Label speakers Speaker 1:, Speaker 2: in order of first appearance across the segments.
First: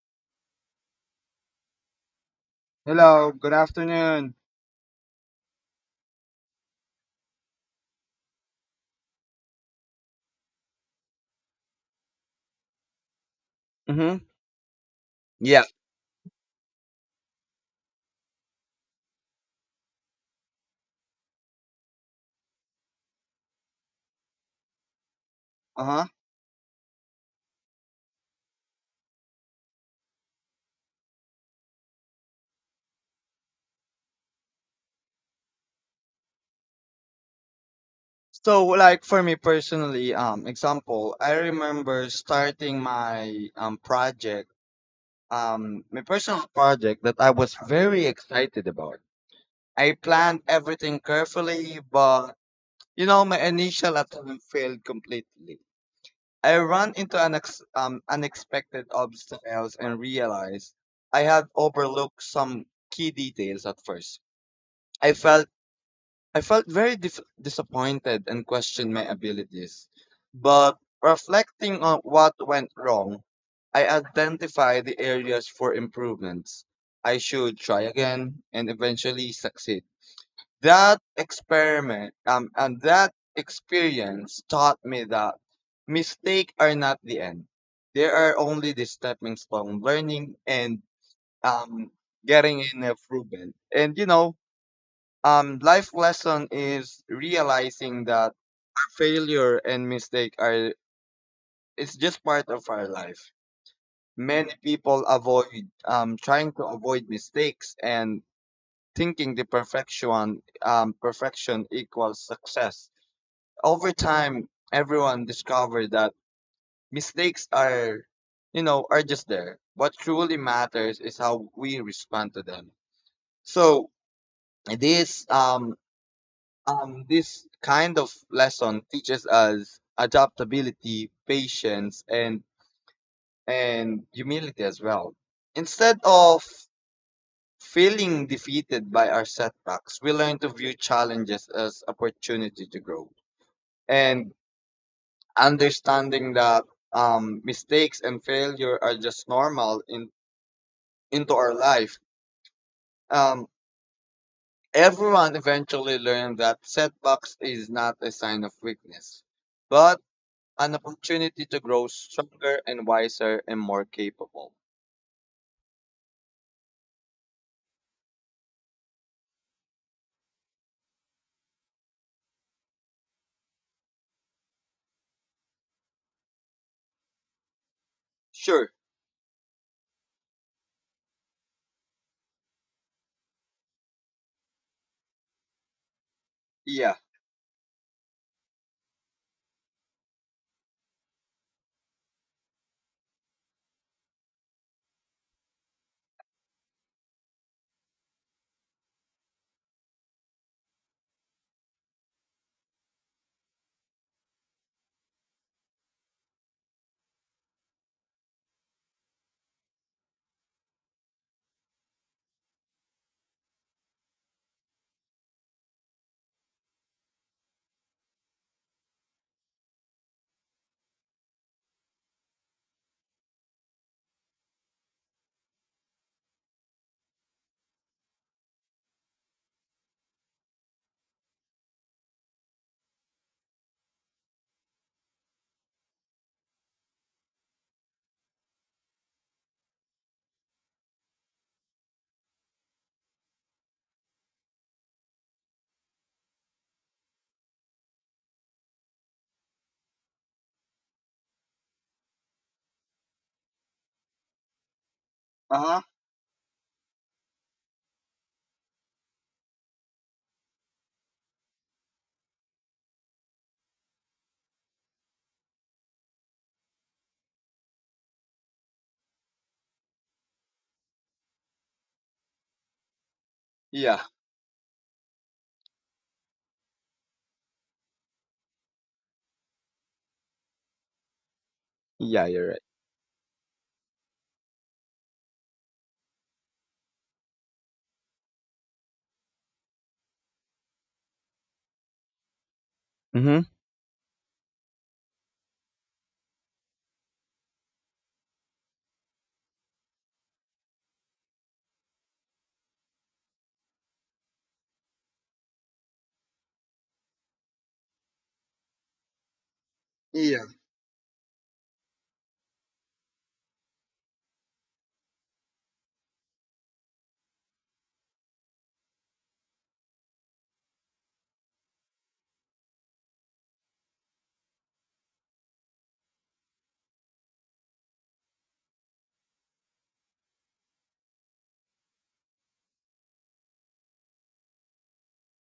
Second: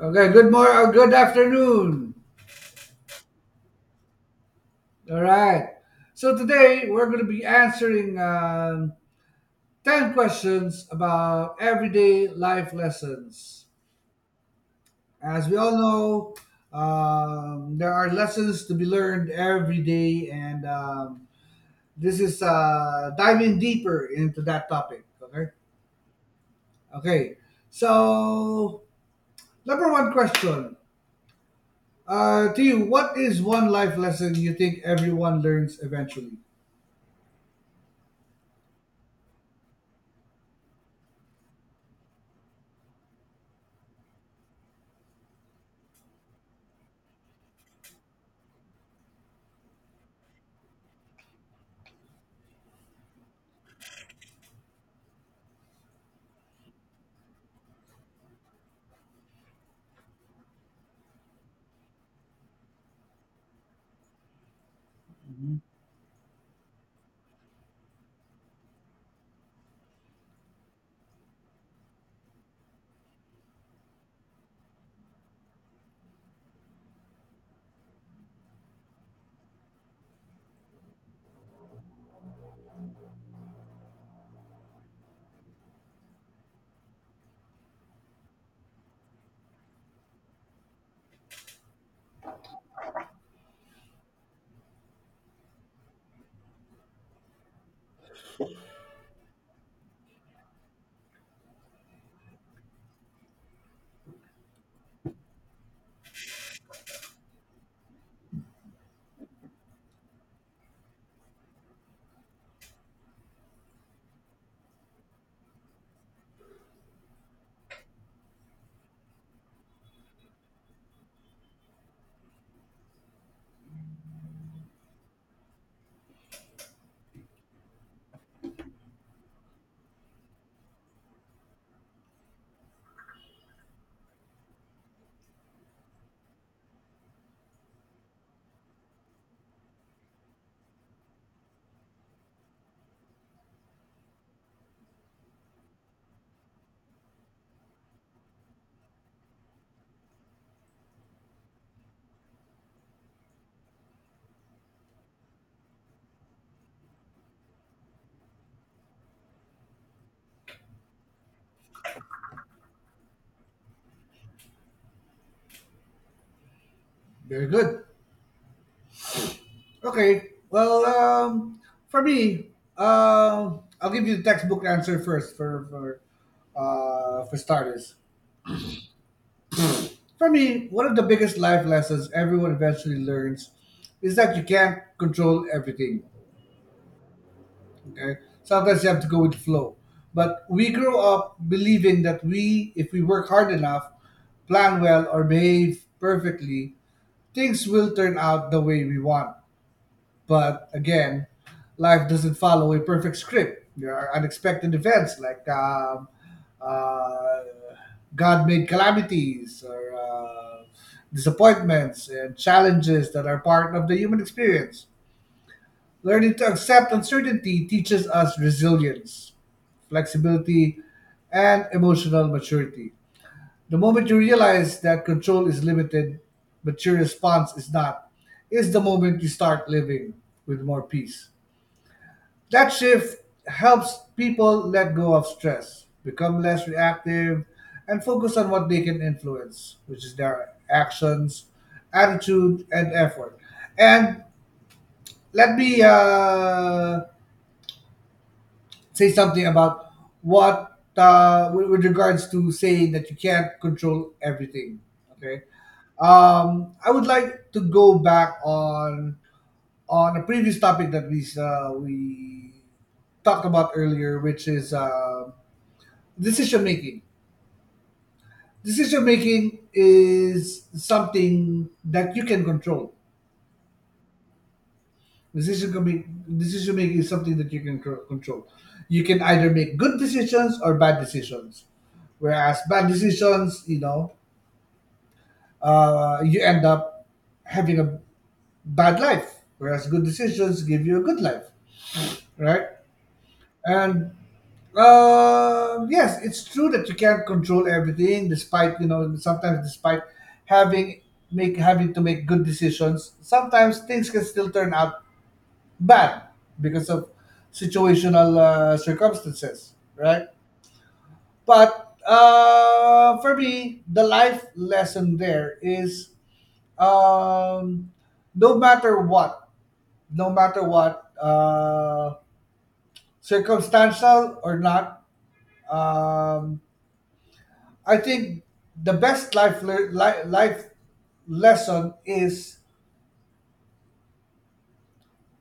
Speaker 1: Okay, good morning, good afternoon.
Speaker 2: Hello, good afternoon.
Speaker 1: All right. So today we're going to be answering 10 questions about everyday life lessons.
Speaker 2: Mm-hmm.
Speaker 1: As we
Speaker 2: Yeah.
Speaker 1: all know, there are lessons to be learned every day, and this is diving deeper into that topic. Okay.
Speaker 2: Uh-huh.
Speaker 1: Okay. So, number one question to you, what is one life lesson you think everyone learns eventually?
Speaker 2: So like for me personally, example, I remember starting my project, my personal project that I was very excited about. I planned everything carefully, but you know my initial attempt failed completely. I ran into an unexpected obstacles and realized I had overlooked some key details at first. I felt
Speaker 1: Mm-hmm.
Speaker 2: I felt very disappointed and questioned my abilities. But reflecting on what went wrong, I identified the areas for improvements. I should try again and eventually succeed. That experiment and that experience taught me that mistakes are not the end. They are only the stepping stone, learning and um, getting in improvement. And you know, life lesson is realizing that failure and mistake are it's just part of our life. Many people avoid trying to avoid mistakes and thinking the perfection equals success. Over time, everyone discovered that mistakes are you know are just there. What truly matters is how we respond to them. So this um, this kind of lesson teaches us adaptability, patience, and humility as well. Instead of feeling defeated by our setbacks, we learn to view challenges as opportunity to grow, and understanding that mistakes and failure are just normal in into our life. Um, Everyone eventually learned that setbacks is not a sign of weakness, but an opportunity to grow stronger and wiser and more capable.
Speaker 1: Very good. Okay. Well, for me, I'll give you the textbook answer first for for starters.
Speaker 2: Sure.
Speaker 1: For me, one of the biggest life lessons everyone eventually learns is that you can't control everything.
Speaker 2: Yeah.
Speaker 1: Okay, sometimes you have to go with the flow. But we grow up believing that if we work hard enough, plan well, or behave perfectly, things will turn out the way we want. But again, life doesn't follow a perfect script. There are unexpected events like uh, God made calamities or disappointments and challenges that are part of the human experience. Learning to accept uncertainty teaches us resilience, flexibility, and emotional maturity. The moment you realize that control is limited, but your response is not, is the moment you start living with more peace. That shift helps people let go of stress, become less reactive, and focus on what they can influence, which is their actions, attitude, and effort. And let me say something about what, with regards to saying that you can't control everything. Okay.
Speaker 2: Uh huh.
Speaker 1: I would like to go back on a previous topic that we talked about earlier, which is decision making. Decision making is something that you can control.
Speaker 2: Yeah.
Speaker 1: Decision can be, decision making is something that you can control. You can either make good decisions or bad decisions.
Speaker 2: Yeah, you're
Speaker 1: Whereas
Speaker 2: right.
Speaker 1: bad decisions, you know, you end up having a bad life. Whereas good decisions give you a good life, right?
Speaker 2: Mm-hmm.
Speaker 1: And yes, it's true that you can't control everything, despite you know sometimes despite having having to make good decisions, sometimes things can still turn out bad because of situational circumstances, right?
Speaker 2: Yeah.
Speaker 1: But for me, the life lesson there is um, no matter what, no matter what, circumstantial or not, um, I think the best life lesson is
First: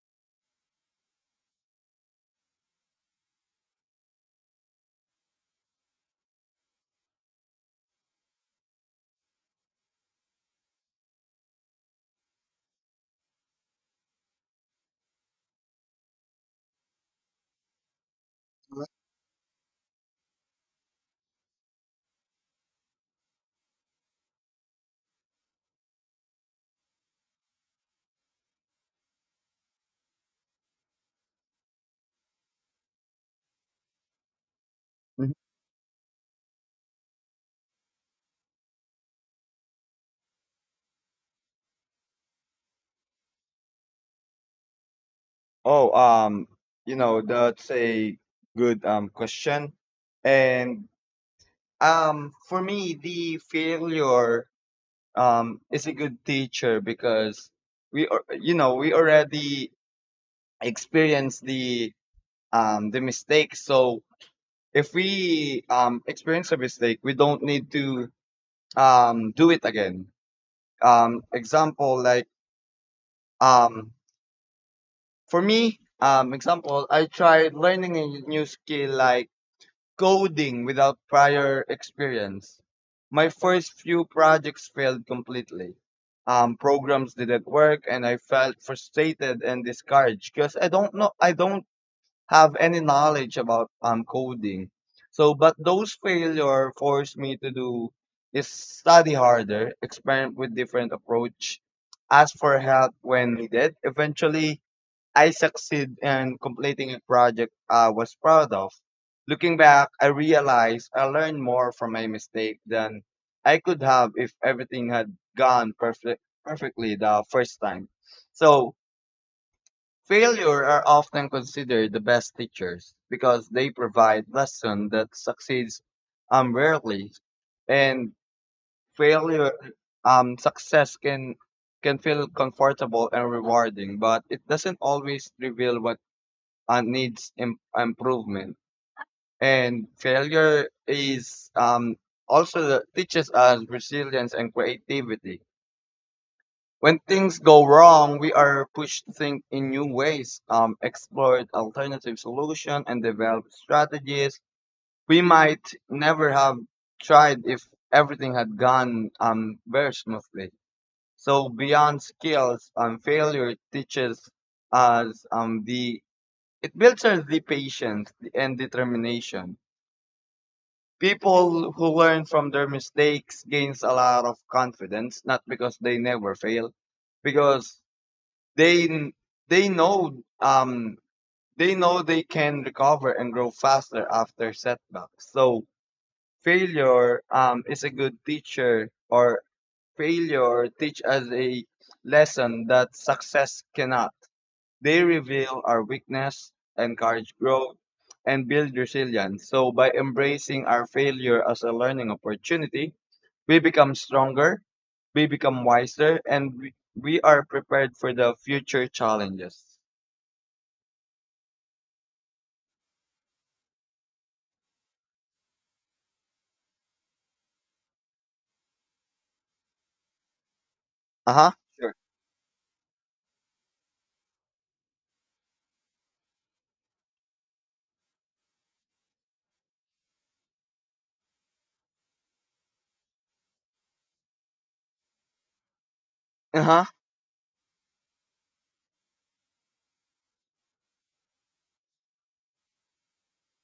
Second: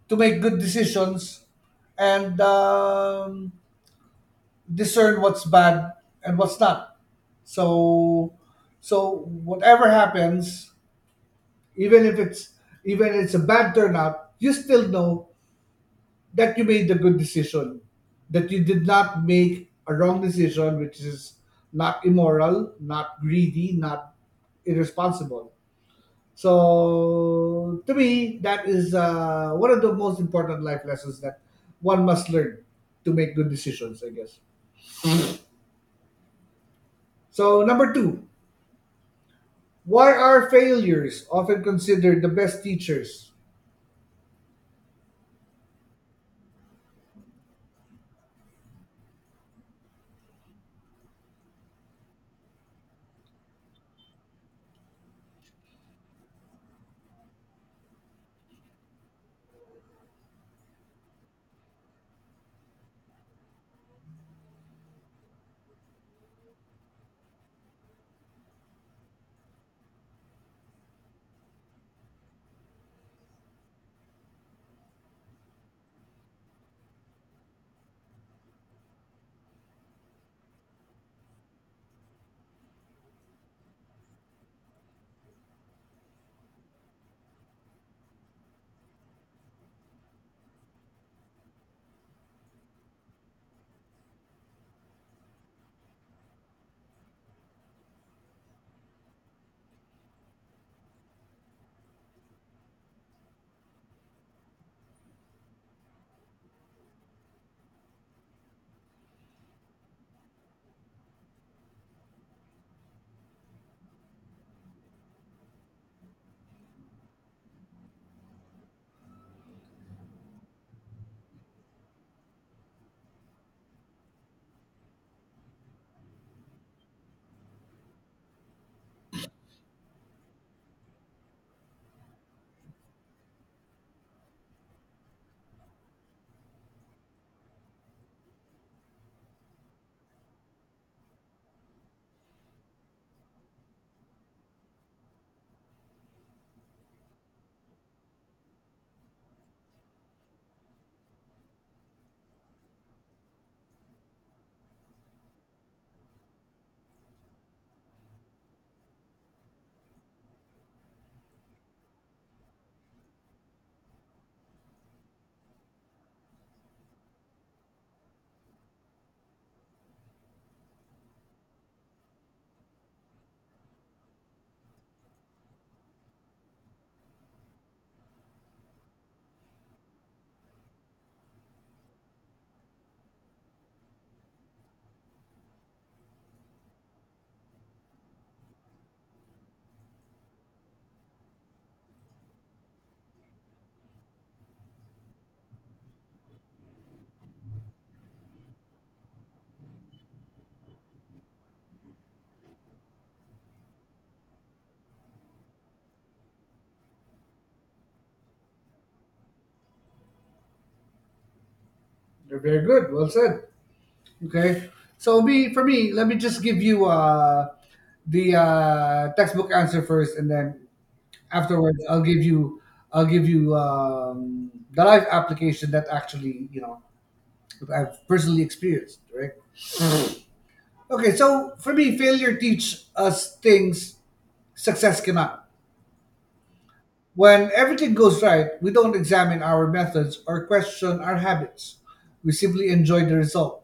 Speaker 1: to make good decisions and discern what's bad and what's not. So, so, whatever happens, even if it's even it's a bad turnout, you still know that you made the good decision, that you
Speaker 2: Uh-huh.
Speaker 1: did not make a wrong decision, which is not immoral, not greedy, not irresponsible. So to me, that is one of the most important life lessons that one must learn to make good decisions, I guess.
Speaker 2: Mhm.
Speaker 1: So number two, why are failures often considered the best teachers?
Speaker 2: Oh, you know, that's a good question. And for me the failure is a good teacher because we are you know, we already experience the the mistake. So if we experience a mistake, we don't need to do it again, example like um for me, example I tried learning a new skill like coding without prior experience. My first few projects failed completely. Programs didn't work and I felt frustrated and discouraged because I don't know, I don't have any knowledge about coding. So, but those failure forced me to do is study harder, experiment with different approach, ask for help when needed. Eventually, I succeed in completing a project I was proud of. Looking back, I realized I learned more from my mistake than I could have if everything had perfectly the first time. So, failure are often considered the best teachers because they provide lessons that succeeds rarely, and failure success can feel comfortable and rewarding but it doesn't always reveal what needs improvement, and failure is also the, teaches us resilience and creativity. When things go wrong, we are pushed to think in new ways, explore alternative solutions, and develop strategies we might never have tried if everything had gone very smoothly. So beyond skills, failure teaches us the it builds us the patience and determination. People who learn from their mistakes gains a lot of confidence, not because they never fail, because they they know they know they can recover and grow faster after setbacks. So failure is a good teacher, or failure teach us a lesson that success cannot. They reveal our weakness, encourage growth, and build resilience. So by embracing our failure as a learning opportunity, we become stronger, we become wiser, and we are prepared for the future challenges.
Speaker 1: They're very good. Well said. Okay. So me for me, let me just give you the textbook answer first, and then
Speaker 2: Uh huh.
Speaker 1: afterwards,
Speaker 2: Sure.
Speaker 1: I'll give you the life application that actually you know that I've personally experienced. Right. Okay, so for me, failure teaches us things success cannot.
Speaker 2: Uh huh.
Speaker 1: When everything goes right, we don't examine our methods or question our habits. We simply enjoy the result.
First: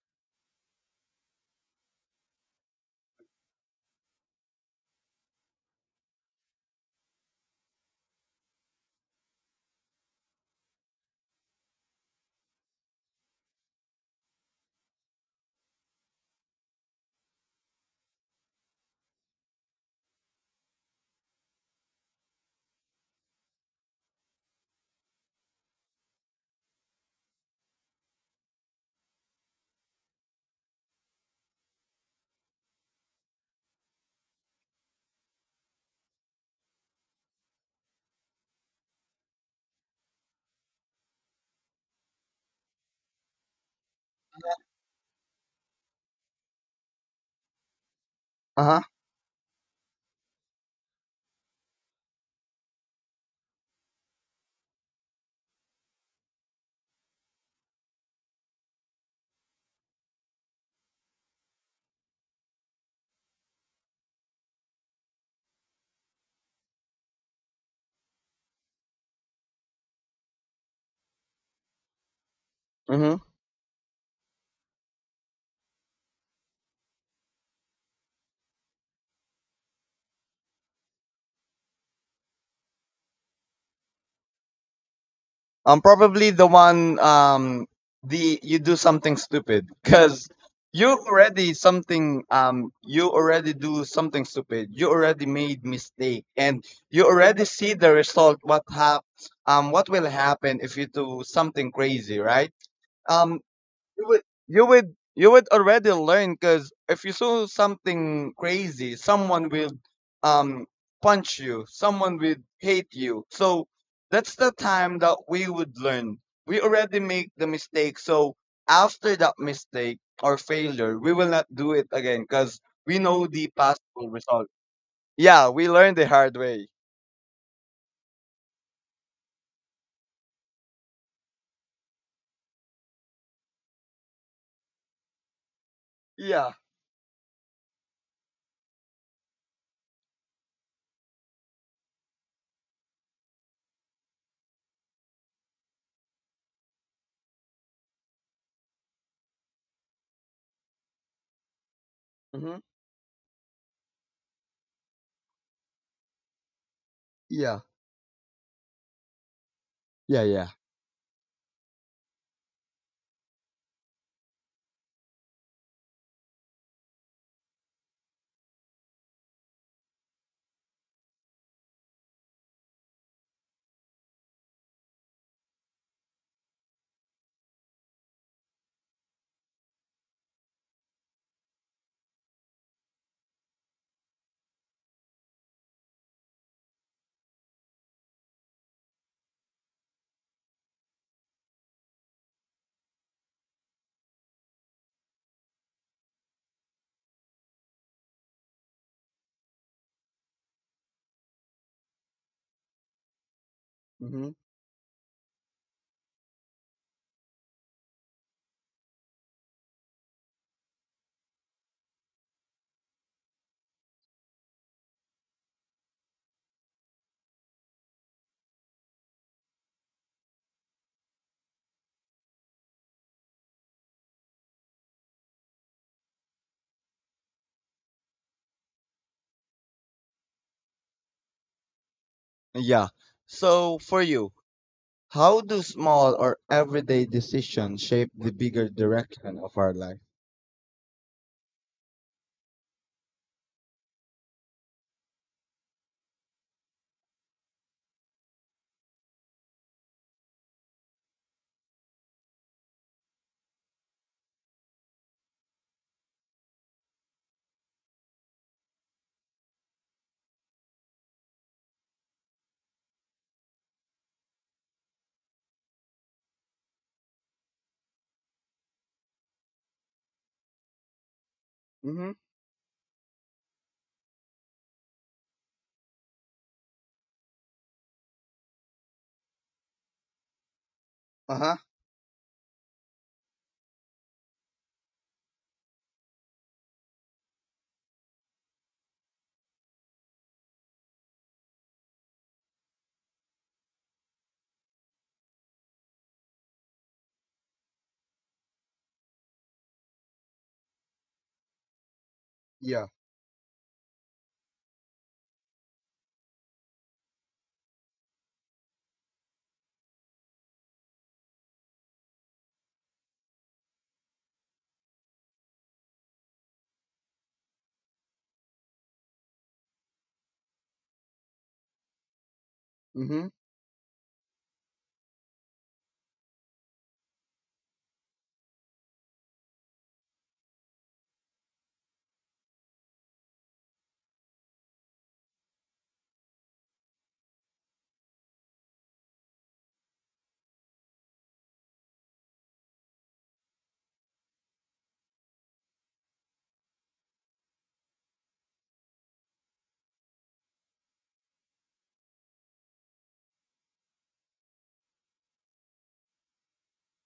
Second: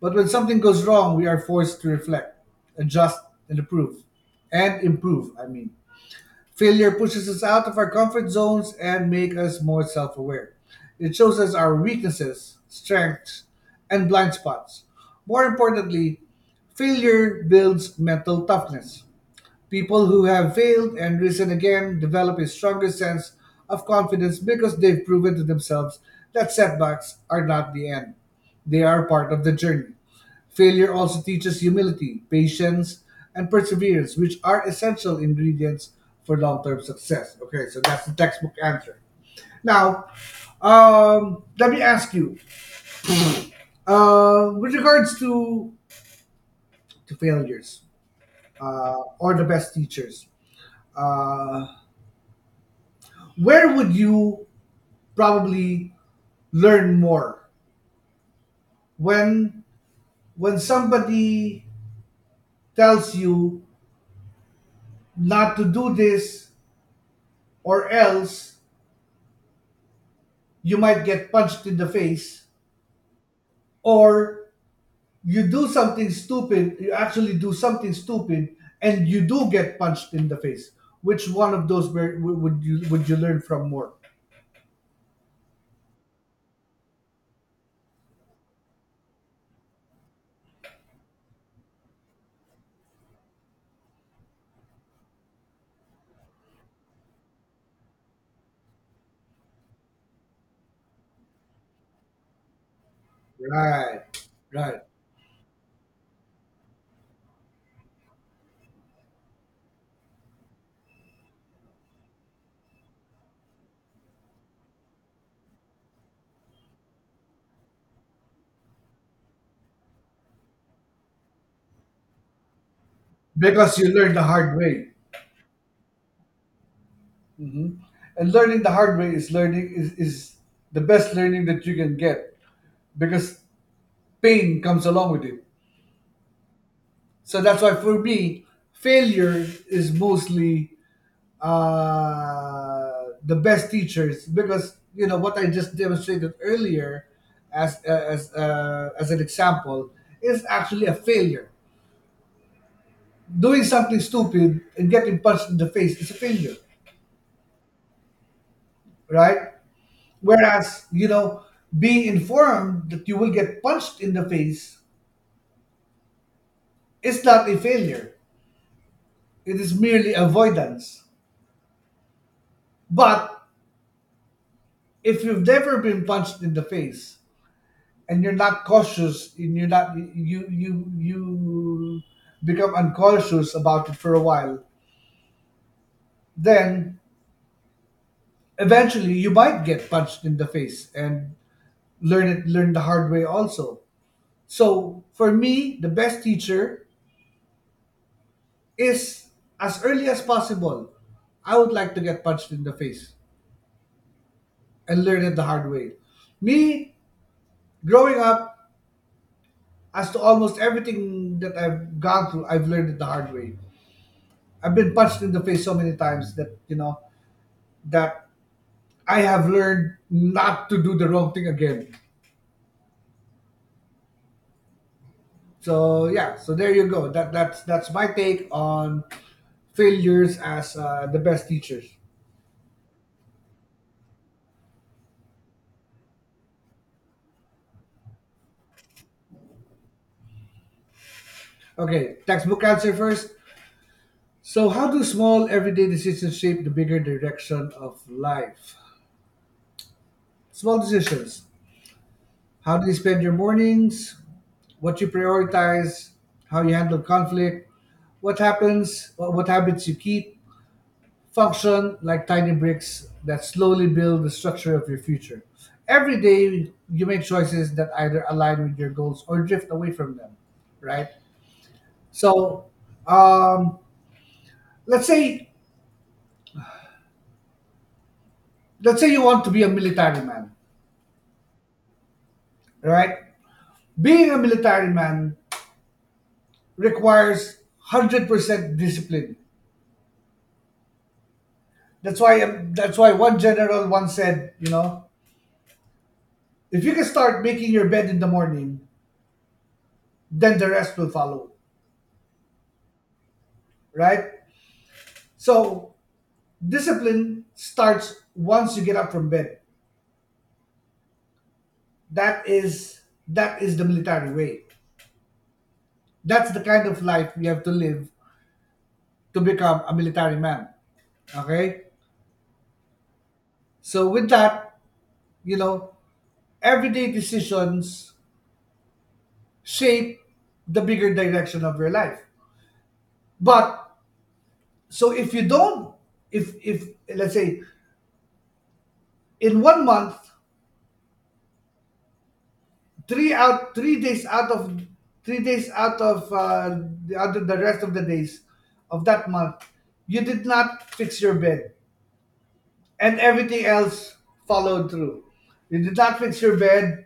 Speaker 1: But when something goes wrong, we are forced to reflect, adjust, and improve. And improve, I mean. Failure pushes us out of our comfort zones and make us more self-aware. It shows us our weaknesses, strengths, and blind spots. More importantly, failure builds mental toughness. People who have failed and risen again develop a stronger sense of confidence because they've proven to themselves that setbacks are not the end. They are part of the journey. Failure also teaches humility, patience, and perseverance, which are essential ingredients for long term success. Okay, so that's the textbook answer. Now, let me ask you with regards to failures
Speaker 2: Uh huh.
Speaker 1: or the best teachers. Uh, where would you probably learn more when somebody tells you not to do this or else you might get punched in the face
Speaker 2: Mm-hmm.
Speaker 1: or you actually do something stupid and you do get punched in the face, which one of those would you learn from more?
Speaker 2: Probably the one. The you do something stupid because you already do something stupid. You already made mistake, and you already see the result. What will happen if you do something crazy, right? Um,
Speaker 1: Right.
Speaker 2: you would
Speaker 1: Right,
Speaker 2: you would already learn, because if you saw something crazy, someone will um punch you, someone will hate you. So that's the time that we would learn, we already make the mistake. So after that mistake or failure we will not do it again, because we know the
Speaker 1: because you
Speaker 2: possible
Speaker 1: learn the
Speaker 2: result.
Speaker 1: hard way.
Speaker 2: Yeah, we learn the hard way.
Speaker 1: And learning the hard way is is the best learning that you can get because pain comes along with it.
Speaker 2: Yeah.
Speaker 1: So that's why for me failure is mostly the best teachers, because you know what I just demonstrated earlier as as an example is actually a failure.
Speaker 2: Hmm.
Speaker 1: Doing something stupid and getting punched in the face is a failure,
Speaker 2: Yeah.
Speaker 1: right?
Speaker 2: Yeah, yeah, yeah.
Speaker 1: Whereas, you know, being informed that you will get punched in the face is not a failure. It is merely avoidance. But if you've never been punched in the face and you're not cautious and you're not you you you become uncautious about it for a while, then eventually you might get punched in the face and learn the hard way also. So for me, the best teacher is as early as possible, I would like to get punched in the face
Speaker 2: Hmm.
Speaker 1: and learn it the hard way. Me, growing up, as to almost everything that I've gone through, I've learned it the hard way. I've been punched in the face so many times that, you know, that I have learned not to do the wrong thing again. So yeah, so there you go. That's my take on failures as the best teachers.
Speaker 2: Yeah, so for you, how do small or everyday decisions shape the bigger direction of our life?
Speaker 1: Okay, textbook answer first. So, how do small everyday decisions shape the bigger direction of life? Small decisions. How do you spend your mornings? What you prioritize? How you handle conflict? What happens? What habits you keep? Function like tiny bricks that slowly build the structure of your future. Every day, you make choices that either align with your goals or drift away from them, right?
Speaker 2: Mm-hmm.
Speaker 1: So, um, let's say you want to be a military man,
Speaker 2: Uh-huh.
Speaker 1: right? Being a military man requires 100% discipline. That's why one general once said, you know, if you can start making your bed in the morning, then the rest will follow,
Speaker 2: Yeah.
Speaker 1: right? So discipline starts once you get up from bed. That is the military way. That's the kind of life you have to live to become a military man. Okay?
Speaker 2: Mm-hmm.
Speaker 1: So with that, you know, everyday decisions shape the bigger direction of your life. But so if you don't, if let's say in 1 month, three out three days out of 3 days out of the other the rest of the days of that month, you did not fix your bed, and everything else followed through. You did not fix your bed.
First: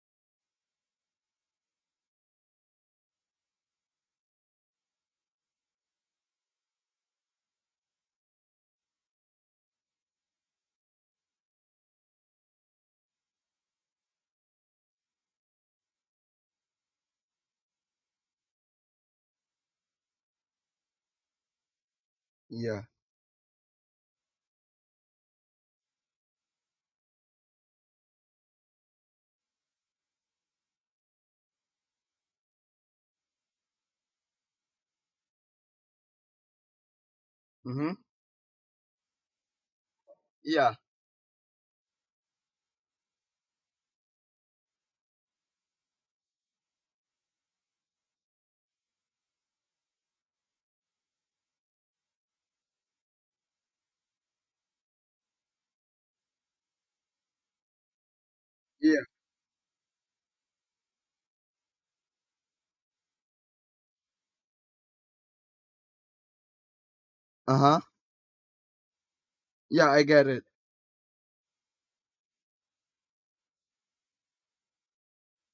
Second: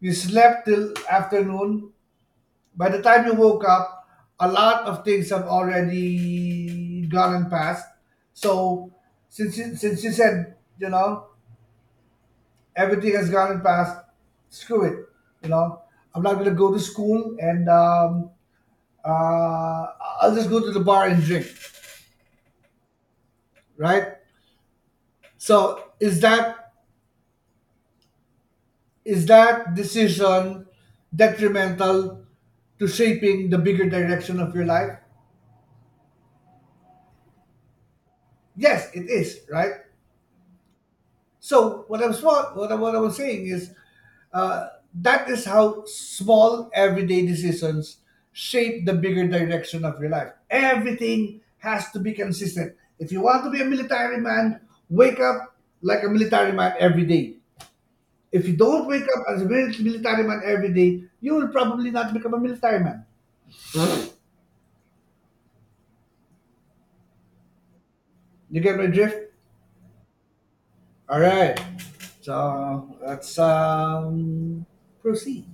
Speaker 1: You slept till afternoon. By the time you woke up, a lot of things have already gone and passed. So since you said, you know, everything has gone and passed, screw it. You know, I'm not gonna go to school, and uh, I'll just go to the bar and drink,
Speaker 2: Yeah.
Speaker 1: right? So is that decision detrimental to shaping the bigger direction of your life?
Speaker 2: Mm-hmm.
Speaker 1: Yes, it is, right?
Speaker 2: Yeah.
Speaker 1: So what I'm small, what I was saying is uh, that is how small everyday decisions shape the bigger direction of your life. Everything has to be consistent. If you want to be a military man, wake up like a military man every day. If you don't
Speaker 2: Yeah.
Speaker 1: wake up as a military man every day, you will probably not become a military man.
Speaker 2: Uh-huh.
Speaker 1: You get my drift?
Speaker 2: Yeah, I get it.
Speaker 1: All right. So let's proceed.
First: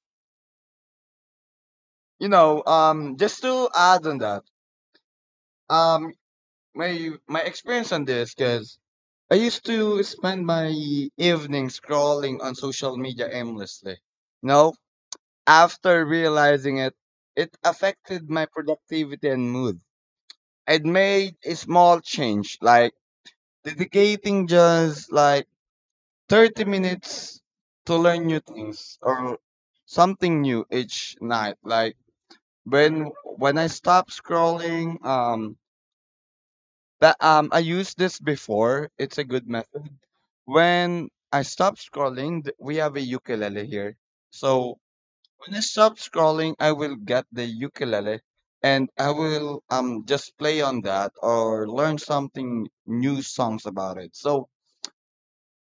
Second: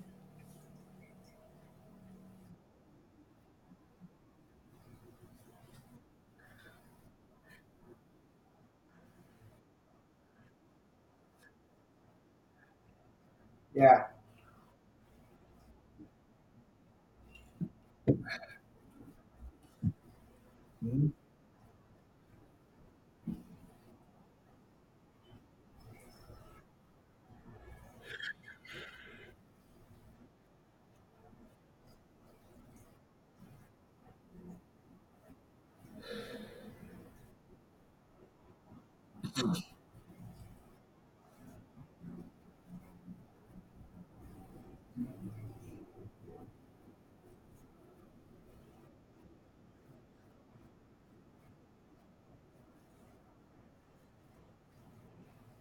Speaker 2: You know, just to add on that, um, my my experience on this, because I used to spend my evening scrolling on social media aimlessly.
Speaker 1: Yeah.
Speaker 2: You know, after realizing it, it affected my productivity and mood. I'd made a small change, like dedicating just like 30 minutes to learn new things or something new each night. Like when I stop scrolling, that I used this before, it's a good method. When I stop scrolling, we have a ukulele here, so when I stop scrolling I will get the ukulele, and I will just play on that or learn something new songs about it. So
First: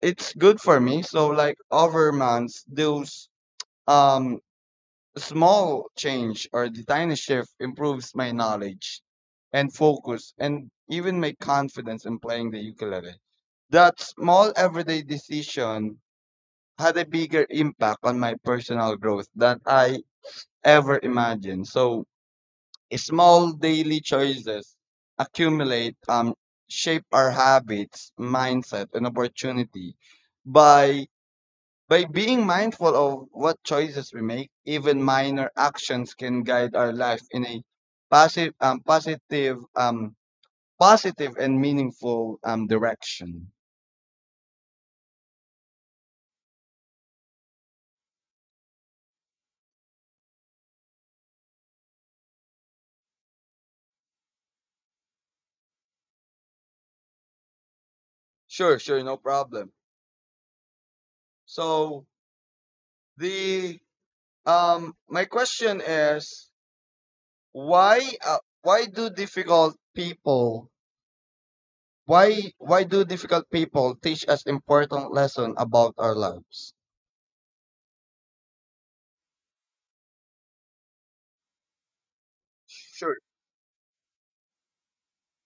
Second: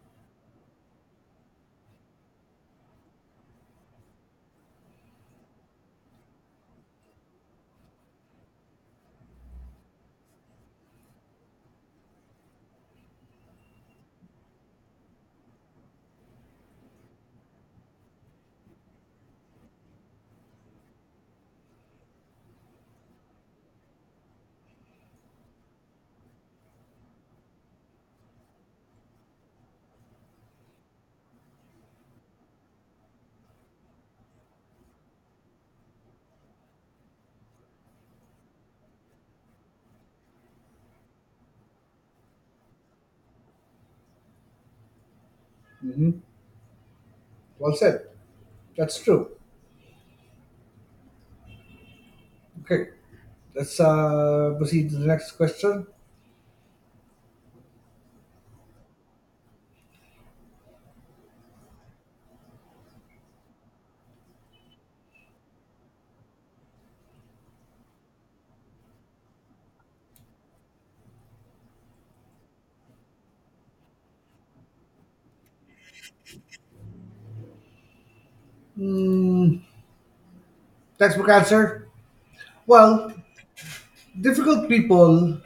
Speaker 2: it's good for me. So like over months, those um small change or the tiny shift improves my knowledge and focus and even my confidence in playing the ukulele. That small everyday decision had a bigger impact on my personal growth than I ever imagined. So small daily choices accumulate, shape our habits, mindset and opportunity. By being mindful of what choices we make, even minor actions can guide our life in a positive, um, positive, um, positive and meaningful direction.
Speaker 1: Hmm. Well said. That's true. Okay, let's proceed to the next question.
Speaker 2: Sure, sure, no problem. So the my question is, why uh, why do difficult people why do difficult people teach us important lesson about our lives?
Speaker 1: Hmm, textbook answer. Well,
Speaker 2: Sure.
Speaker 1: difficult people,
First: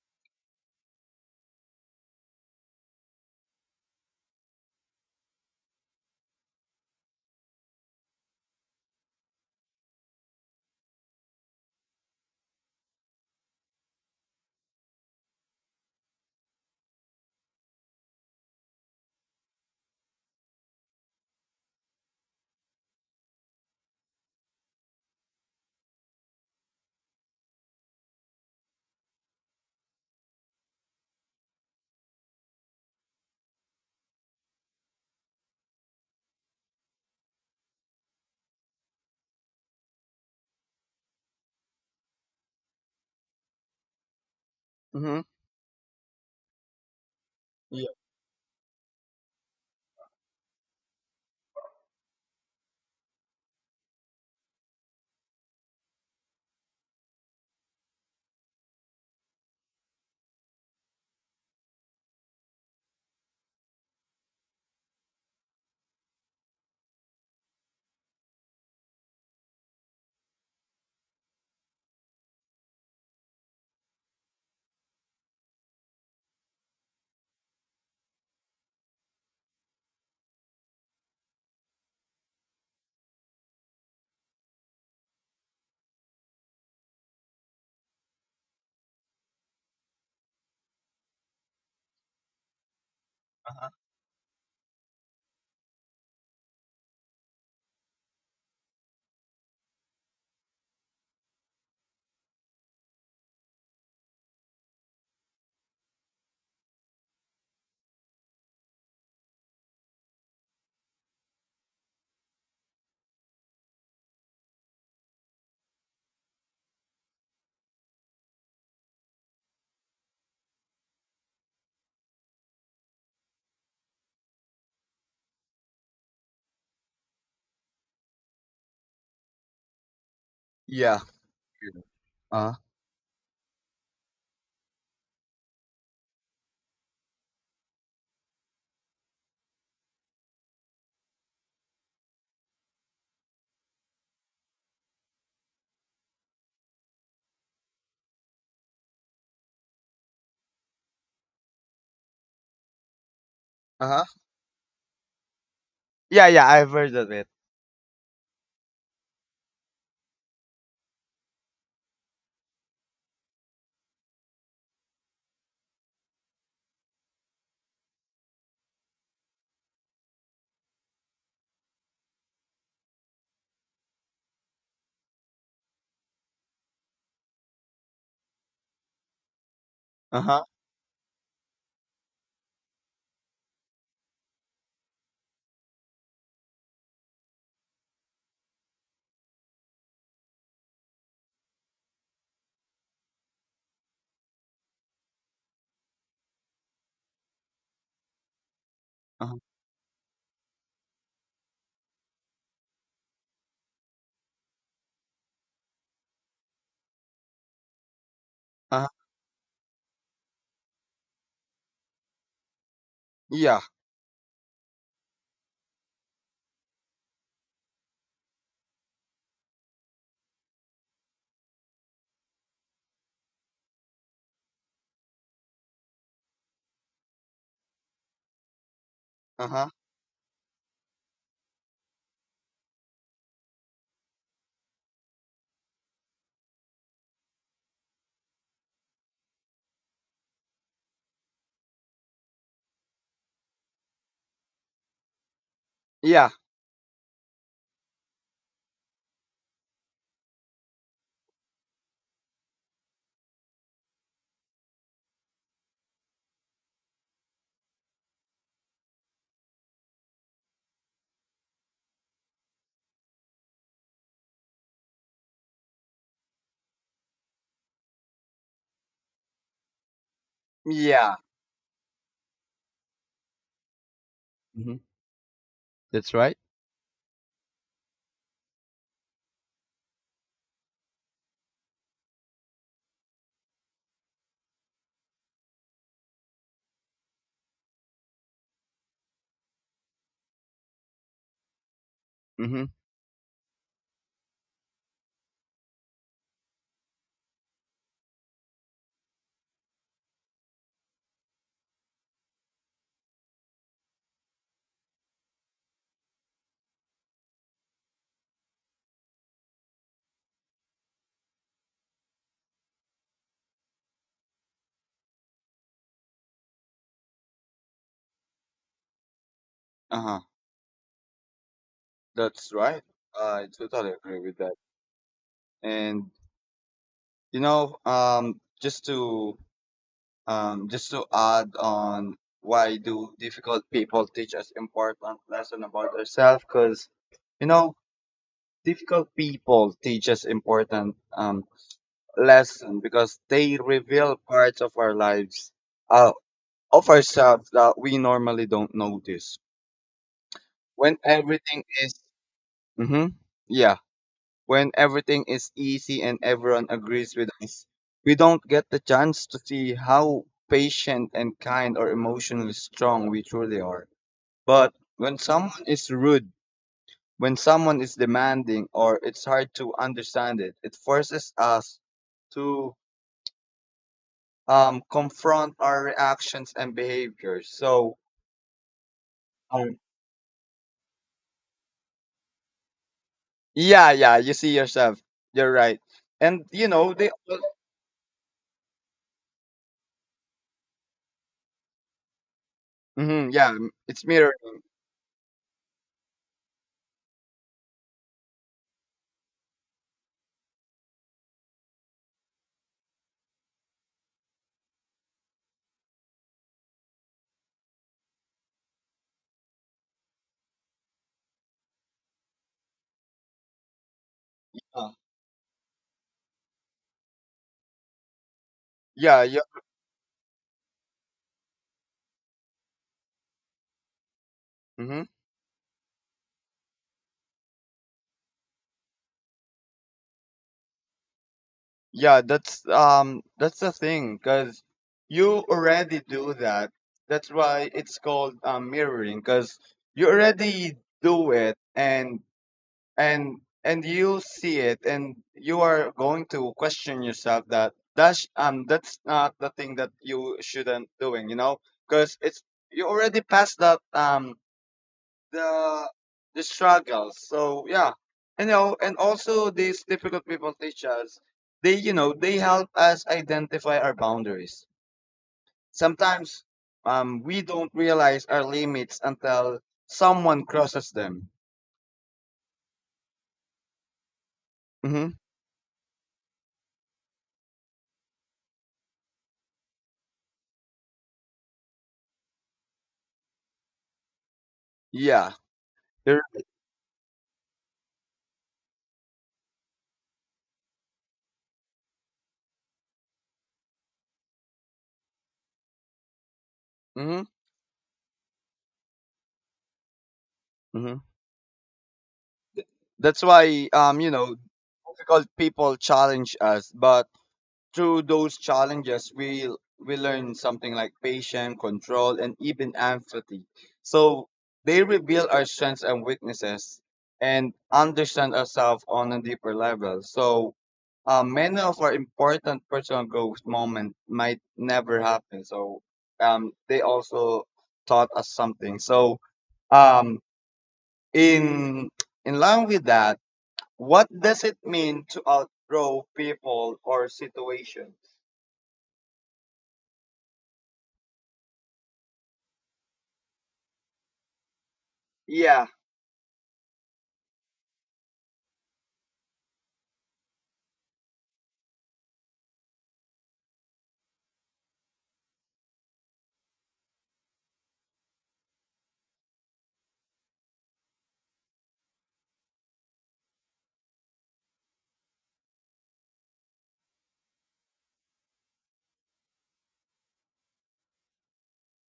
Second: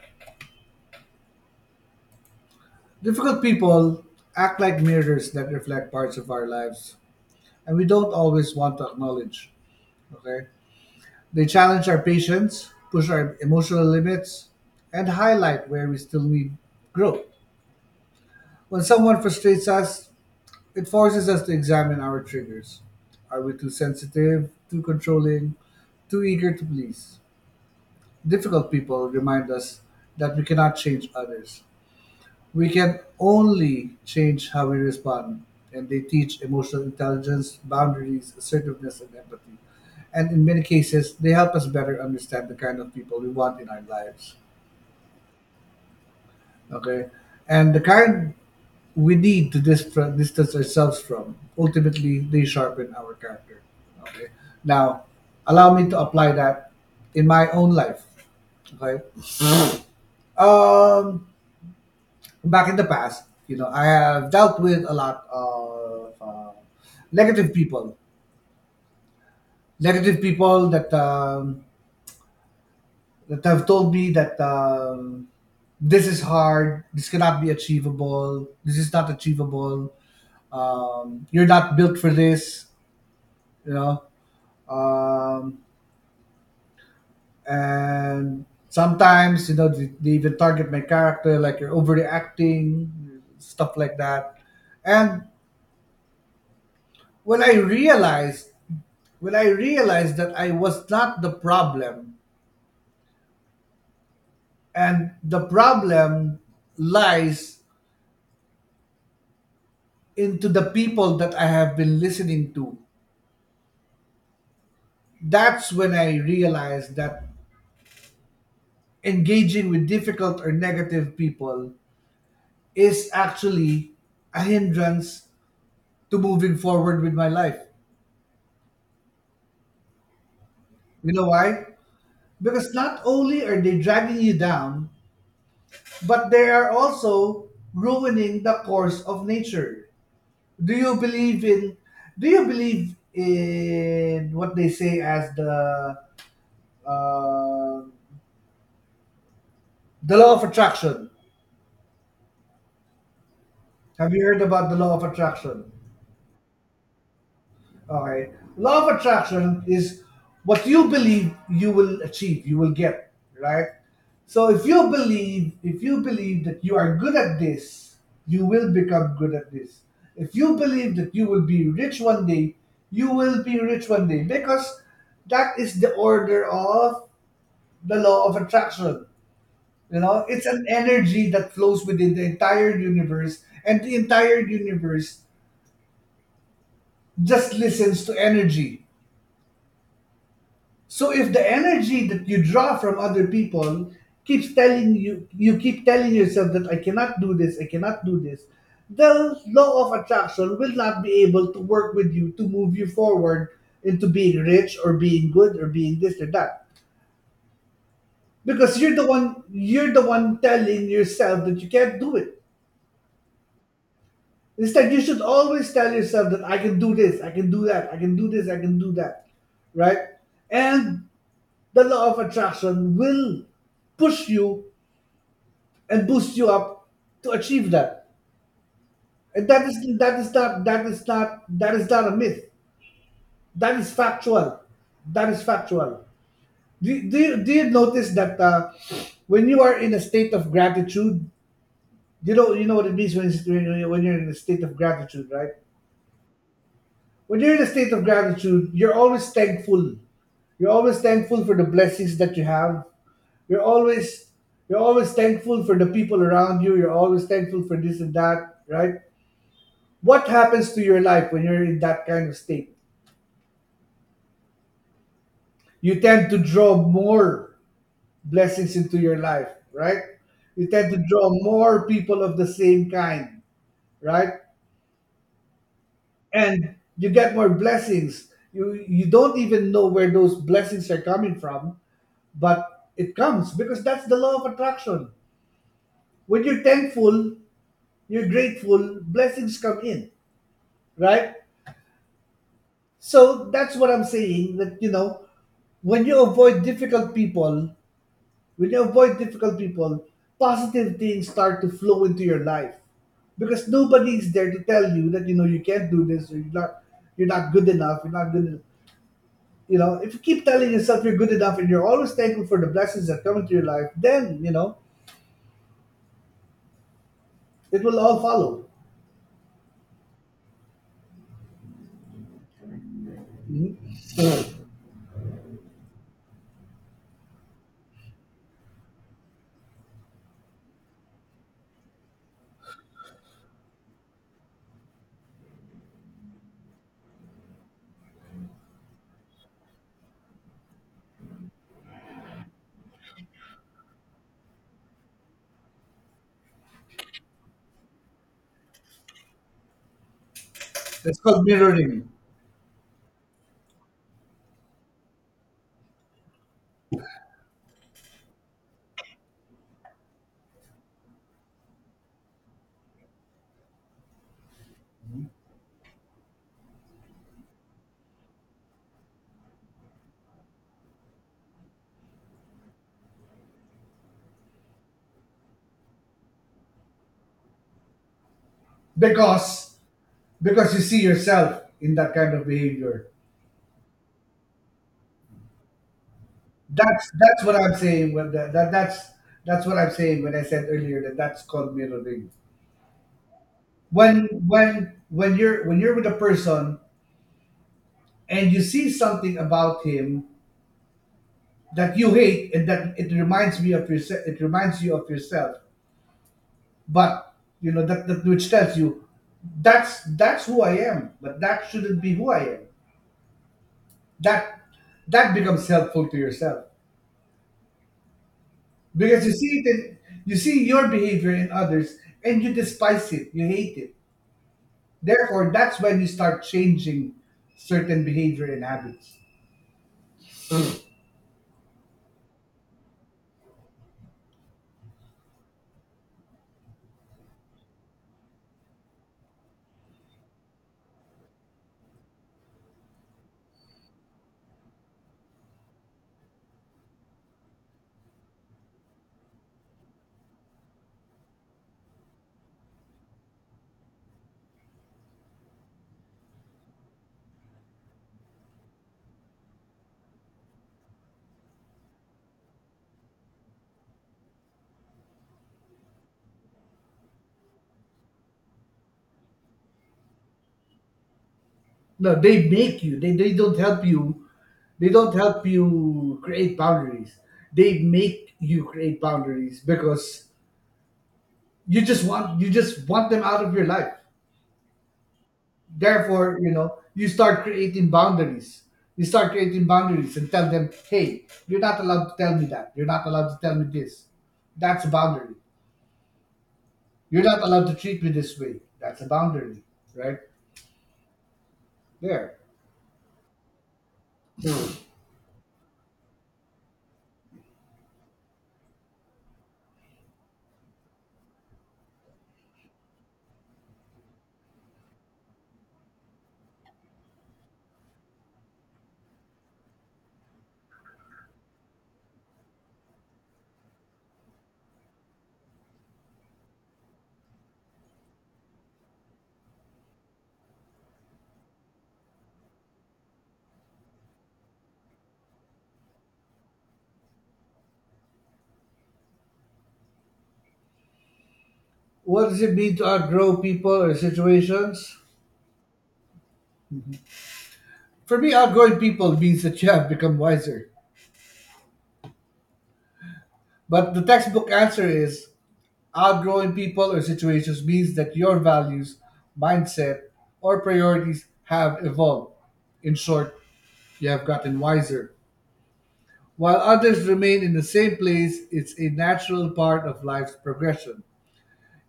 Speaker 1: difficult people act like mirrors that reflect parts of our lives, and we don't always want to acknowledge. Okay, they challenge our patience, push our emotional limits, and highlight where we still need growth. When someone frustrates us, it forces us to examine our triggers. Are we too sensitive, too controlling, too eager to please? Difficult people remind us that we cannot change others. We can only change how we respond, and they teach emotional intelligence, boundaries, assertiveness, and empathy. And in many cases, they help us better understand the kind of people we want in our lives.
Speaker 2: Mm-hmm.
Speaker 1: Okay, and the
Speaker 2: Yeah.
Speaker 1: kind we need to distance ourselves from. Ultimately, they sharpen our character. Okay, now allow me to apply that in my own life. Okay, um back in the past, you know, I have dealt with a lot of negative people negative people that that have told me that this is hard, this cannot be achievable, this is not achievable, you're not built for this, you know. Um, and sometimes, you know, they even target my character, like you're overreacting,
Speaker 2: Uh-huh.
Speaker 1: stuff like that. And when I realized, that I was not the problem, and the problem lies into the people that I have been listening to. That's when I realized that engaging with difficult or negative people is actually a hindrance to moving forward with my life.
Speaker 2: Yeah.
Speaker 1: You know why?
Speaker 2: Uh
Speaker 1: Because not only are they dragging you down, but they are also ruining the course of nature. Do you believe in do you believe in what they say as uh, the law of attraction?
Speaker 2: huh.
Speaker 1: Have you heard about the law of attraction?
Speaker 2: Yeah, yeah, I've heard of it.
Speaker 1: Okay. Law of attraction is what you believe you will achieve, you will get, right? So if you believe that you are good at this, you will become good at this. If you believe that you will be rich one day, you will be rich one day because that is the order of the law of attraction. You know,
Speaker 2: Uh-huh.
Speaker 1: it's an energy that flows within the entire universe, and the entire universe just listens to energy. So if the energy that you draw from other people keeps telling you, you keep telling yourself that I cannot do this, I cannot do this,
Speaker 2: Uh-huh.
Speaker 1: the law of attraction will not be able to work with you to move you forward into being rich or being good or being this or that. Because
Speaker 2: Uh-huh.
Speaker 1: you're the one telling yourself that you can't do it.
Speaker 2: Yeah.
Speaker 1: Instead, you should always tell yourself that I can do this, I can do that, I can do this, I can do that, right? And the law of attraction will push you and boost you up to achieve that. And
Speaker 2: Uh-huh.
Speaker 1: that is not a myth. That is factual. That is factual. Do you notice that when you are in a state of gratitude, you know what it means when when you're in a state of gratitude, right?
Speaker 2: Yeah.
Speaker 1: When you're in a state of gratitude, you're always thankful. You're always thankful for the blessings that you have. You're always you're always thankful for the people around you. You're always thankful for this and that, right? What happens to your life when you're in that kind of state? You tend to draw more blessings into your life, right? You tend to
Speaker 2: Yeah.
Speaker 1: draw more people of the same kind, right?
Speaker 2: Mm-hmm. That's right.
Speaker 1: And you get more blessings. You don't even know where those blessings are coming from, but it comes because that's the law of attraction. When you're thankful, you're grateful, blessings come in, right?
Speaker 2: Mm-hmm.
Speaker 1: So that's what I'm saying, that you know when you avoid difficult people, when you avoid difficult people, positive things start to flow into your life because nobody's there to tell you that you know you can't do this or you're not good enough, you're not good enough. You know, if you keep telling yourself you're good enough and you're always thankful for the blessings that come into your life, then you know it will all follow
Speaker 2: Uh-huh. That's right. I totally agree with that. And you know, just to add on, why do difficult people teach us important lesson about ourselves? Because you know, difficult people teach us important lesson because they reveal parts of our lives uh, of ourselves that we normally don't notice. When everything is, mm-hmm, yeah, when everything is easy and everyone agrees with us, we don't get the chance to see how patient and kind or emotionally strong we truly are. But when someone is rude, when someone is demanding, or it's hard to understand it, it forces us to confront our reactions and behaviors. So,
Speaker 1: because
Speaker 2: um,
Speaker 1: you see yourself in that kind of behavior.
Speaker 2: yeah, yeah, you see yourself. You're right. And you know they.
Speaker 1: That's what I'm saying. When that, that That's what I'm saying when I said earlier that that's called mirroring.
Speaker 2: Mm-hmm, yeah, it's mirroring.
Speaker 1: When you're with a person and you see something about him that you hate and that it reminds me of yourself, it reminds you of yourself. But you know that, that which tells you that's who I am, but that shouldn't be who I am. That
Speaker 2: Uh,
Speaker 1: that becomes helpful to yourself
Speaker 2: yeah,
Speaker 1: because
Speaker 2: yeah.
Speaker 1: you see your behavior in others and you despise it, you hate it.
Speaker 2: Mm-hmm.
Speaker 1: Therefore, that's when you start changing certain behavior and habits.
Speaker 2: Yeah, that's the thing, cause you already do that. That's why it's called mirroring, cause you already do it, and and and you see it, and you are going to question yourself that that's not the thing that you shouldn't doing, you know, cause it's you already passed that the the struggles. So yeah, and you know, and also these difficult people teach us. They, you know, they help us identify our boundaries. Sometimes we don't realize our limits until someone crosses them.
Speaker 1: No, they make you. They don't help you. They
Speaker 2: Hmm.
Speaker 1: don't help you create boundaries. They make you create boundaries because you just want them out of your life.
Speaker 2: Yeah. There.
Speaker 1: Therefore, you know, you start creating boundaries. You start creating boundaries and tell them, hey, you're not allowed to tell me that. You're not allowed to tell me this. That's a boundary.
Speaker 2: Hmm.
Speaker 1: You're not allowed to treat me this way. That's a boundary, right?
Speaker 2: Hmm.
Speaker 1: There.
Speaker 2: That's why you know
Speaker 1: Hmm.
Speaker 2: difficult people challenge us, but through those challenges, we learn something like patience, control, and even empathy. So they reveal our strengths and weaknesses, and understand ourselves on a deeper level. So many of our important personal growth moments might never happen. So they also taught us something. So um, in in line with that, what does it mean to outgrow people or situations?
Speaker 1: What does it mean to outgrow people or situations?
Speaker 2: Yeah.
Speaker 1: For me, outgrowing people means that you have become wiser. But the textbook answer is outgrowing people or situations means that your values, mindset, or priorities have evolved. In short, you have gotten wiser. While others remain in the same place, it's a natural part of life's progression.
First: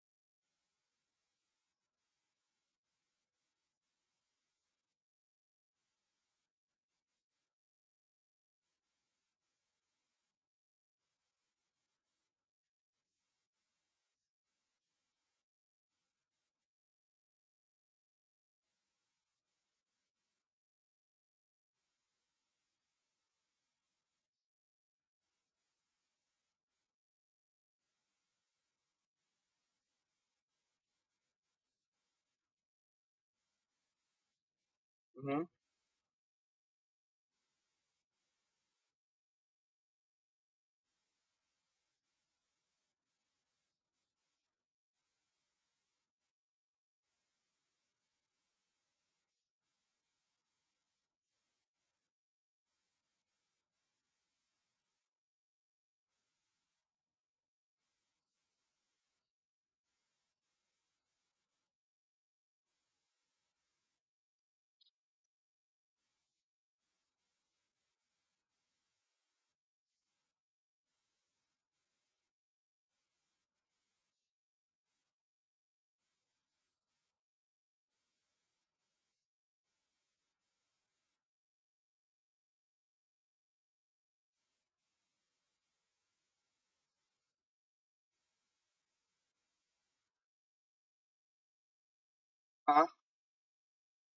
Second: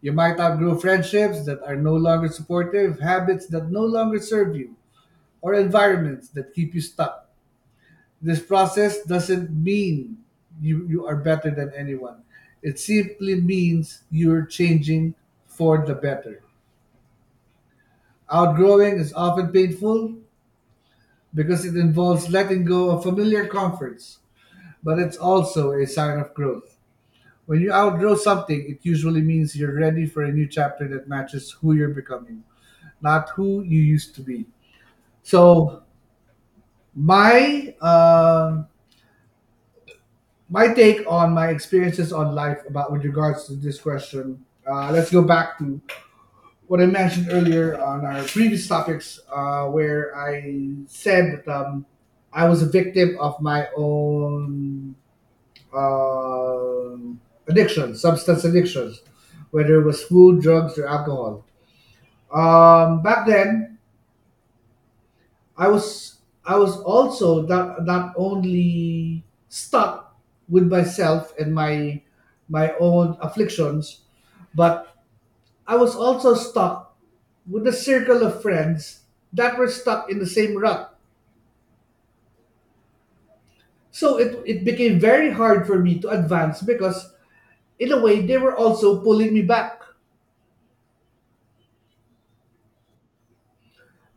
Speaker 1: You might outgrow friendships that are no longer supportive, habits that no longer serve you, or environments that keep you stuck. This process doesn't mean you are better than anyone. It simply means you're changing for the better. Outgrowing is often painful because it involves letting go of familiar comforts, but it's also a sign of growth. When you outgrow something, it usually means you're ready for a new chapter that matches who you're becoming, not who you used to be.
Speaker 2: Mhm.
Speaker 1: So, my uh. my take on my experiences on life about with regards to this question, let's go back to what I mentioned earlier on our previous topics, where I said that I was a victim of my own um addiction, substance addictions, whether it was food, drugs, or alcohol. Back then I was I was also not not only stuck with myself and my own afflictions, but I was also stuck with a circle of friends that were stuck in the same rut. So it became very hard for me to advance because in a way they were also pulling me back.
Speaker 2: Huh?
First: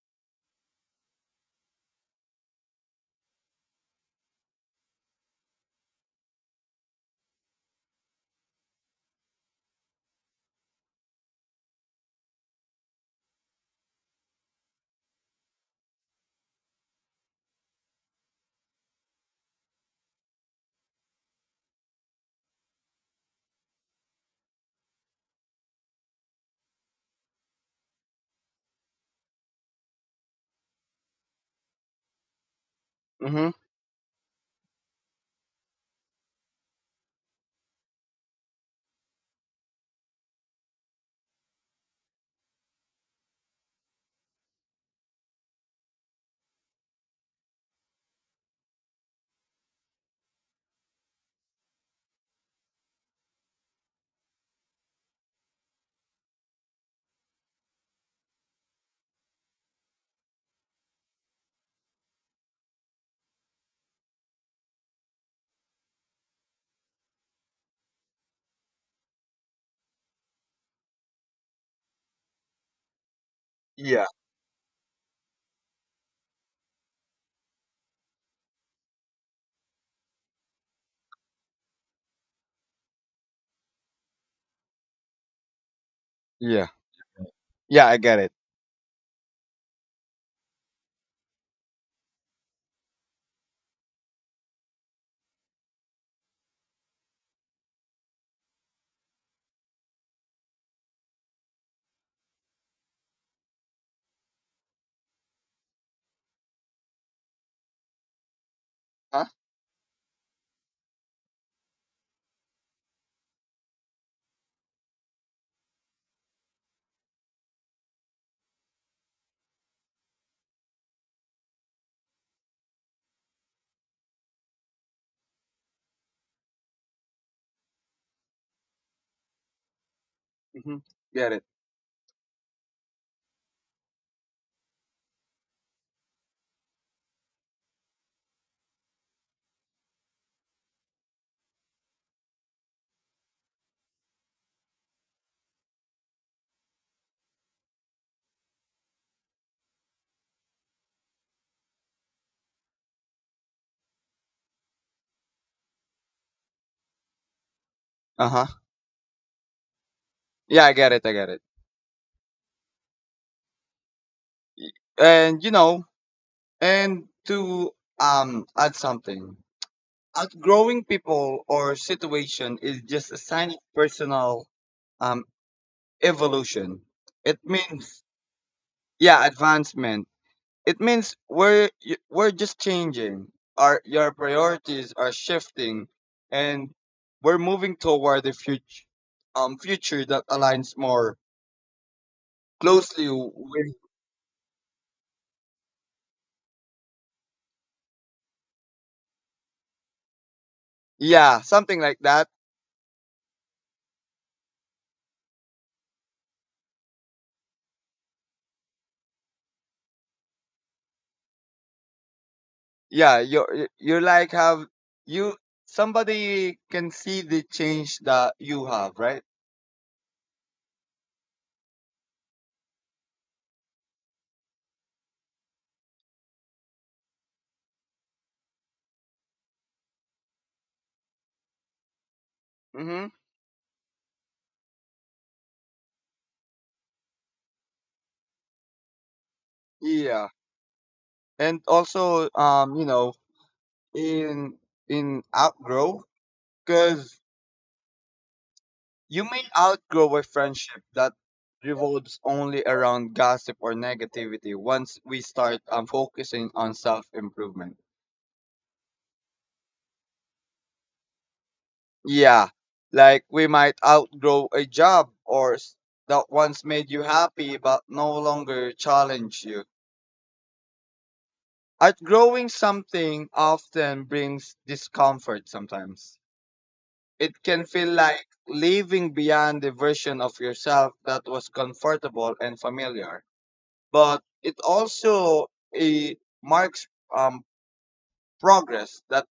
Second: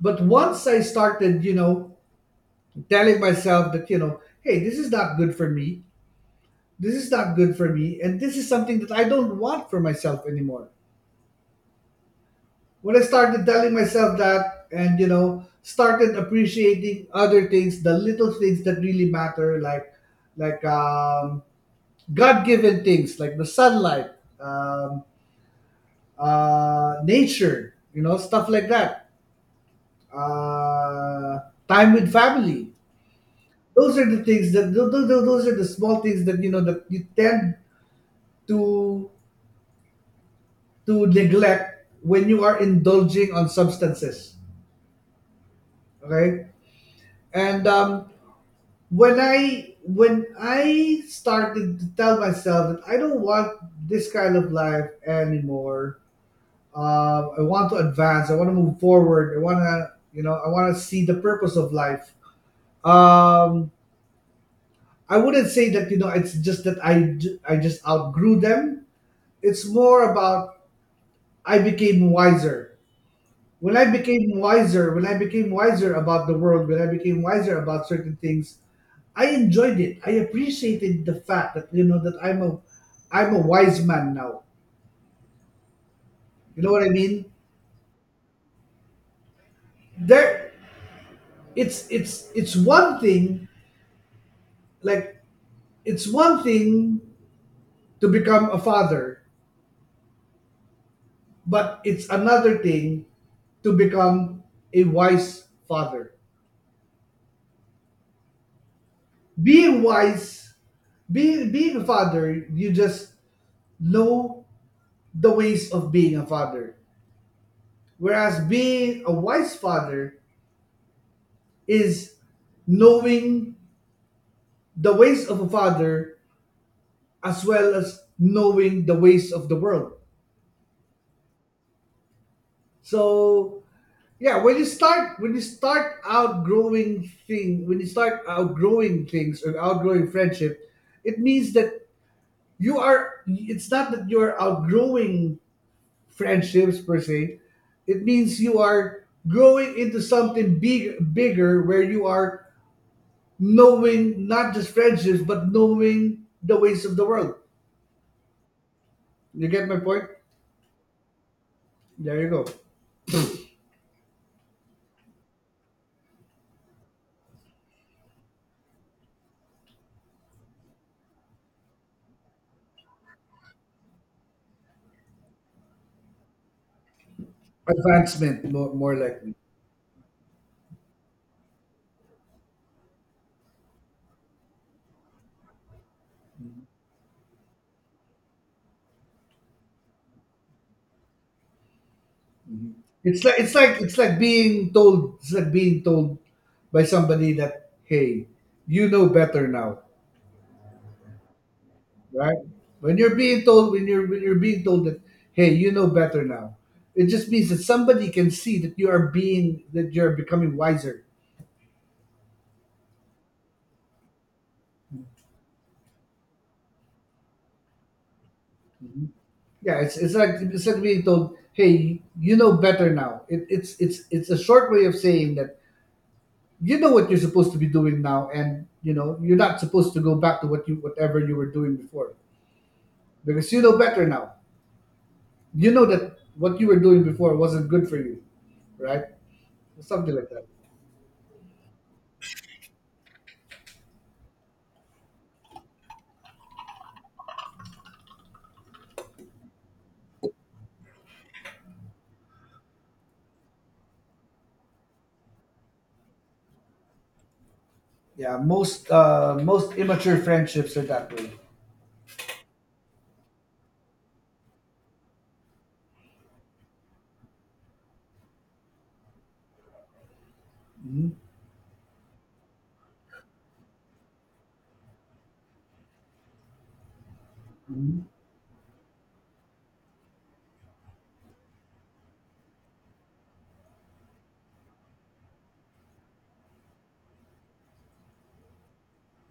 Speaker 1: But once I started, you know, telling myself that, you know, hey, this is not good for me. This is not good for me, and this is something that I don't want for myself anymore. When I started telling myself that, and you know, started appreciating other things, the little things that really matter, like like um, God-given things, like the sunlight, um, nature, you know, stuff like that, uh, time with family.
Speaker 2: Mhm.
Speaker 1: Those are the things that those are the small things that you know that you tend to neglect when you are indulging on substances. Okay, and when I started to tell myself that I don't want this kind of life anymore, I want to advance. I want to move forward. I want to see the purpose of life. Um, I wouldn't say that you know it's just that I just outgrew them. It's more about I became wiser.
Speaker 2: Yeah.
Speaker 1: When I became wiser about the world, when I became wiser about certain things, I enjoyed it. I appreciated the fact that you know that I'm a wise man now. You
Speaker 2: Yeah.
Speaker 1: know what I mean?
Speaker 2: Yeah, I get it.
Speaker 1: There, it's it's one thing, like it's one thing to become a father, but it's another thing to become a wise father.
Speaker 2: Huh?
Speaker 1: Being wise, being a father, you just know the ways of being a father. Whereas being a wise father is knowing the ways of a father as well as knowing the ways of the world.
Speaker 2: Mhm. Get it.
Speaker 1: So yeah, when you start outgrowing thing when you start outgrowing things or outgrowing friendship, it means that you are it's not that you're outgrowing friendships per se. It means you are growing into something bigger where you are knowing not just friendships, but knowing the ways of the world.
Speaker 2: Uh huh.
Speaker 1: You get my point?
Speaker 2: Yeah, I get it. I get it.
Speaker 1: There you go.
Speaker 2: Y- And you know, and to add something, outgrowing people or situation is just a sign of personal um evolution. It means
Speaker 1: Advancement, more
Speaker 2: yeah
Speaker 1: likely.
Speaker 2: advancement. It means we're just changing. Our your priorities are shifting, and we're moving toward the future future that aligns more closely with
Speaker 1: It's like being told. It's like being told by somebody that hey, you know better now,
Speaker 2: yeah something like that.
Speaker 1: right? When you're being told that hey, you know better now, it just means that somebody can see that you are becoming wiser.
Speaker 2: Yeah, you're like have you somebody can see the change that you have, right?
Speaker 1: Yeah, it's like being told, "Hey, you know better now." It's it's a short way of saying that you know what you're supposed to be doing now, and you know you're not supposed to go back to what you whatever you were doing before
Speaker 2: Mm-hmm.
Speaker 1: because you know better now. You know that what you were doing before wasn't good for you, right? Something
Speaker 2: Yeah,
Speaker 1: like that.
Speaker 2: and also you know in outgrow, because you may outgrow a friendship that revolves only around gossip or negativity once we start focusing on self improvement.
Speaker 1: Yeah, most most immature friendships are that way.
Speaker 2: Yeah, like we might outgrow a job or that once made you happy but no longer challenge you. Outgrowing something often brings discomfort sometimes. It can feel
Speaker 1: Mhm.
Speaker 2: like living beyond the version of yourself that was comfortable and familiar, but it also eh, marks um, progress, that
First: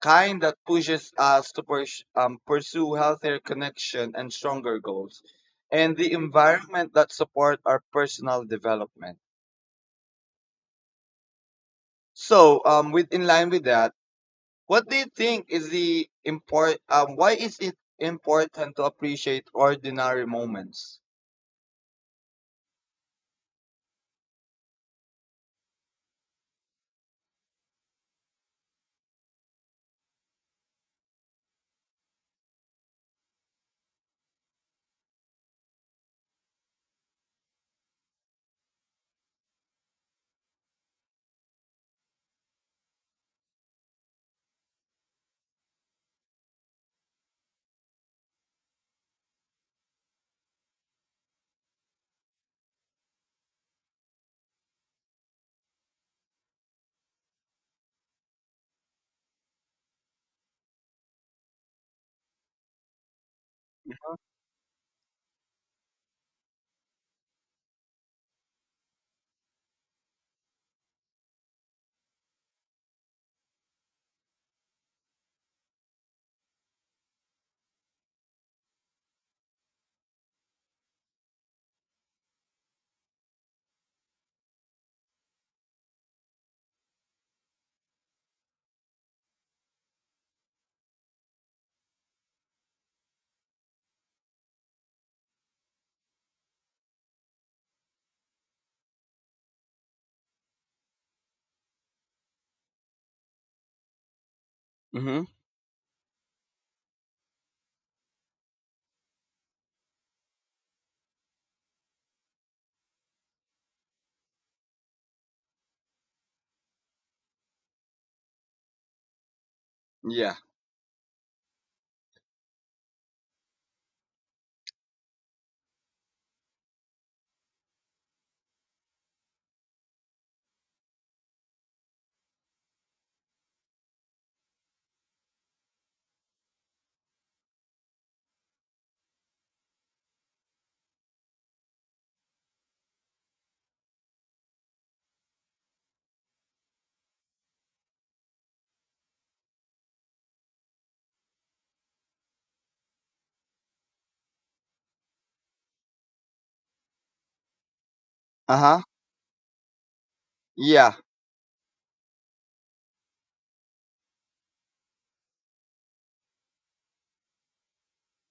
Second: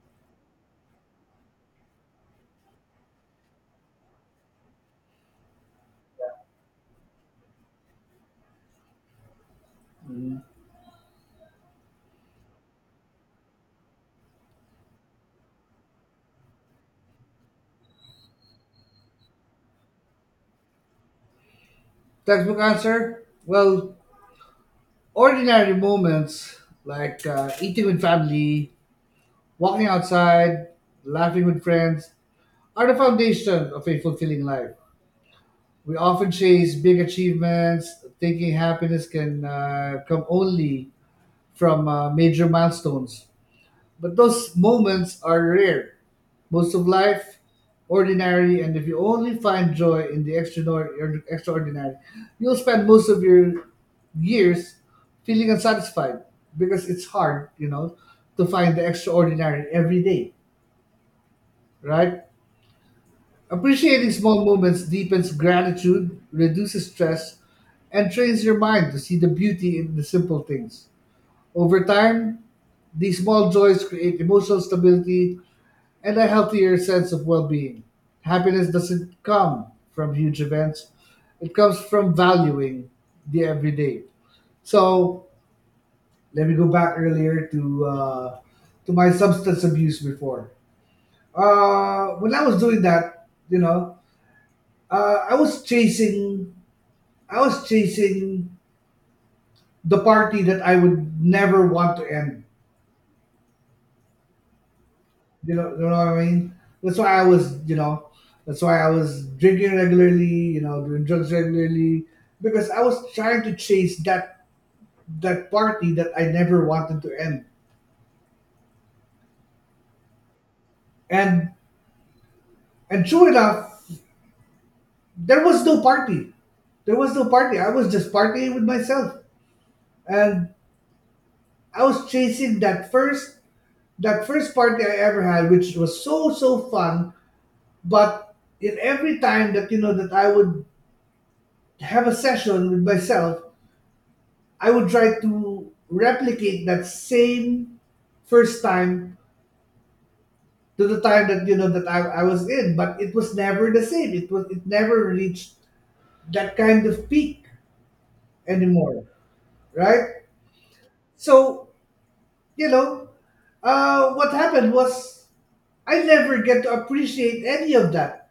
Speaker 2: kind that pushes us to pursue healthier connection and stronger goals and the environment that support our personal development. So with in line with that, what do you think is the import why is it important to appreciate ordinary moments?
Speaker 1: Textbook answer? Well, ordinary moments like eating with family, walking outside, laughing with friends are the foundation of a fulfilling life. We often chase big achievements, thinking happiness can come only from major milestones. But those moments are rare. Most of life, ordinary, and if you only find joy in the extraordinary, you'll spend most of your years feeling unsatisfied because it's hard, you know, to find the extraordinary every day, right? Appreciating small moments deepens gratitude, reduces stress, and trains your mind to see the beauty in the simple things. Over time, these small joys create emotional stability and a healthier sense of well being. Happiness doesn't come from huge events, it comes from valuing the everyday. So let me go back earlier to my substance abuse before. When I was doing that, you know, I was chasing, I was chasing the party that I would never want to end.
Speaker 2: Mm-hmm.
Speaker 1: You know what I mean? That's why I was, you know, that's why I was drinking regularly, you know, doing drugs regularly because I was trying to chase that party that I never wanted to end.
Speaker 2: Yeah.
Speaker 1: And true enough, there was no party. There was no party. I was just partying with myself. And I was chasing that first, party I ever had, which was so fun, but in every time that you know that I would have a session with myself, I would try to replicate that same first time to the time that you know that I was in, but it was never the same. It was, it never reached that kind of peak
Speaker 2: Uh-huh.
Speaker 1: anymore, right?
Speaker 2: Yeah.
Speaker 1: So you know, what happened was I never get to appreciate any of that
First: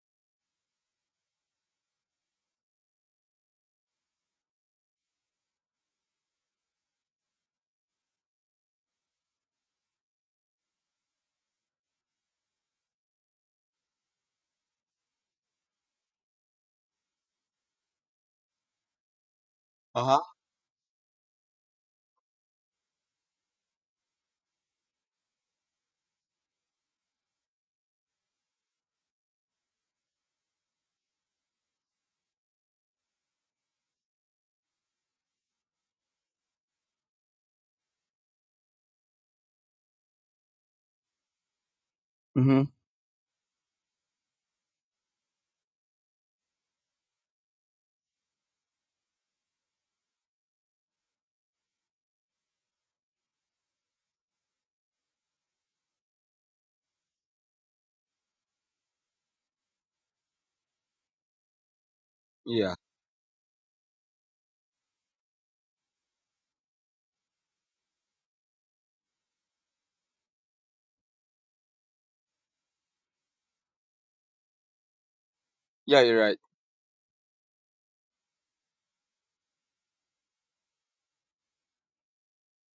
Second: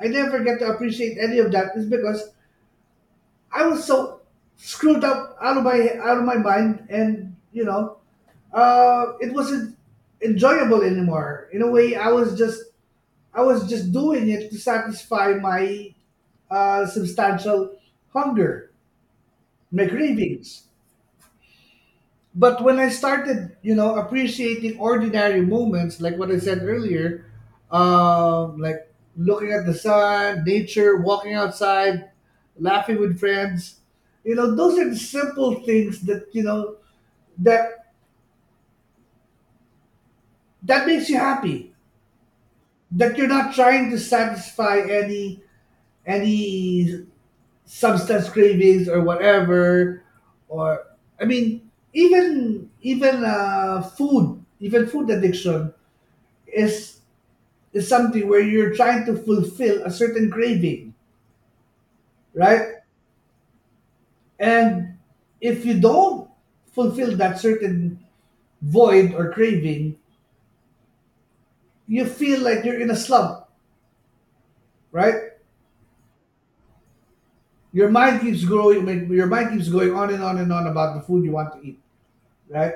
Speaker 1: I never get to appreciate any of that is because I was so screwed up out of my mind, and you know, it wasn't enjoyable anymore. In a way, I was just doing it to satisfy my substantial hunger, my
Speaker 2: Uh-huh.
Speaker 1: cravings. But when I started, you know, appreciating ordinary moments, like what I said earlier, like looking at the sun, nature, walking outside, laughing with friends, you know, those are the simple things that you know that that makes you happy.
Speaker 2: Mm-hmm.
Speaker 1: That you're not trying to satisfy any substance cravings or whatever, or I mean, even food, even food addiction is something where you're trying to fulfill a certain craving, right?
Speaker 2: Yeah.
Speaker 1: And if you don't fulfill that certain void or craving, you feel like you're in a slump, right?
Speaker 2: Yeah, you're right.
Speaker 1: Your mind keeps growing, your mind keeps going on and on and on about the food you want to eat, right?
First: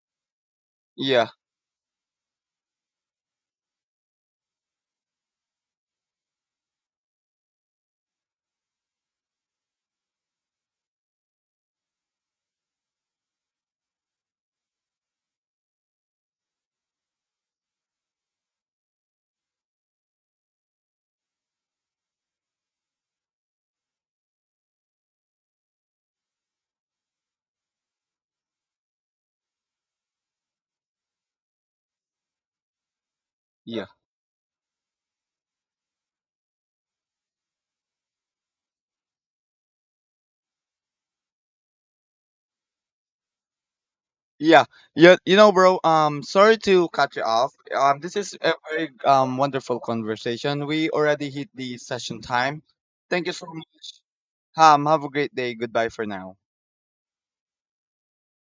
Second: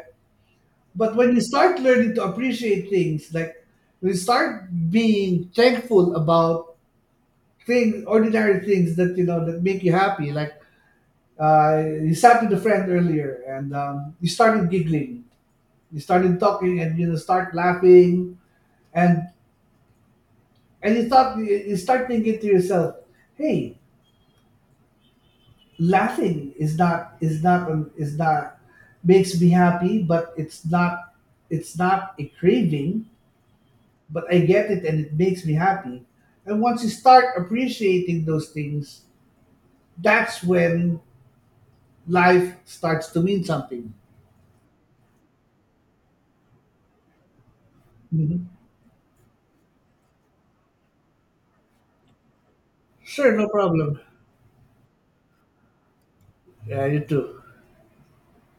Speaker 1: But
Speaker 2: Yeah.
Speaker 1: when you start learning to appreciate things, like when you start being thankful about things, ordinary things that you know that make you happy, like you sat with a friend earlier and you started giggling, you started talking and you know, start laughing, and you thought you start thinking to yourself, hey, laughing is not is not is not makes me happy, but it's not, it's not a craving,
Speaker 2: Yeah,
Speaker 1: but I get it and it makes me happy. And once you start appreciating those things, that's when life starts to mean something.
Speaker 2: Yeah, you know, bro. Sorry to cut you off. This is
Speaker 1: Mhm.
Speaker 2: a very wonderful conversation. We already hit the session time. Thank you
Speaker 1: Sure,
Speaker 2: so
Speaker 1: no
Speaker 2: much.
Speaker 1: problem.
Speaker 2: Have a great day. Goodbye for now.
Speaker 1: Yeah, you too.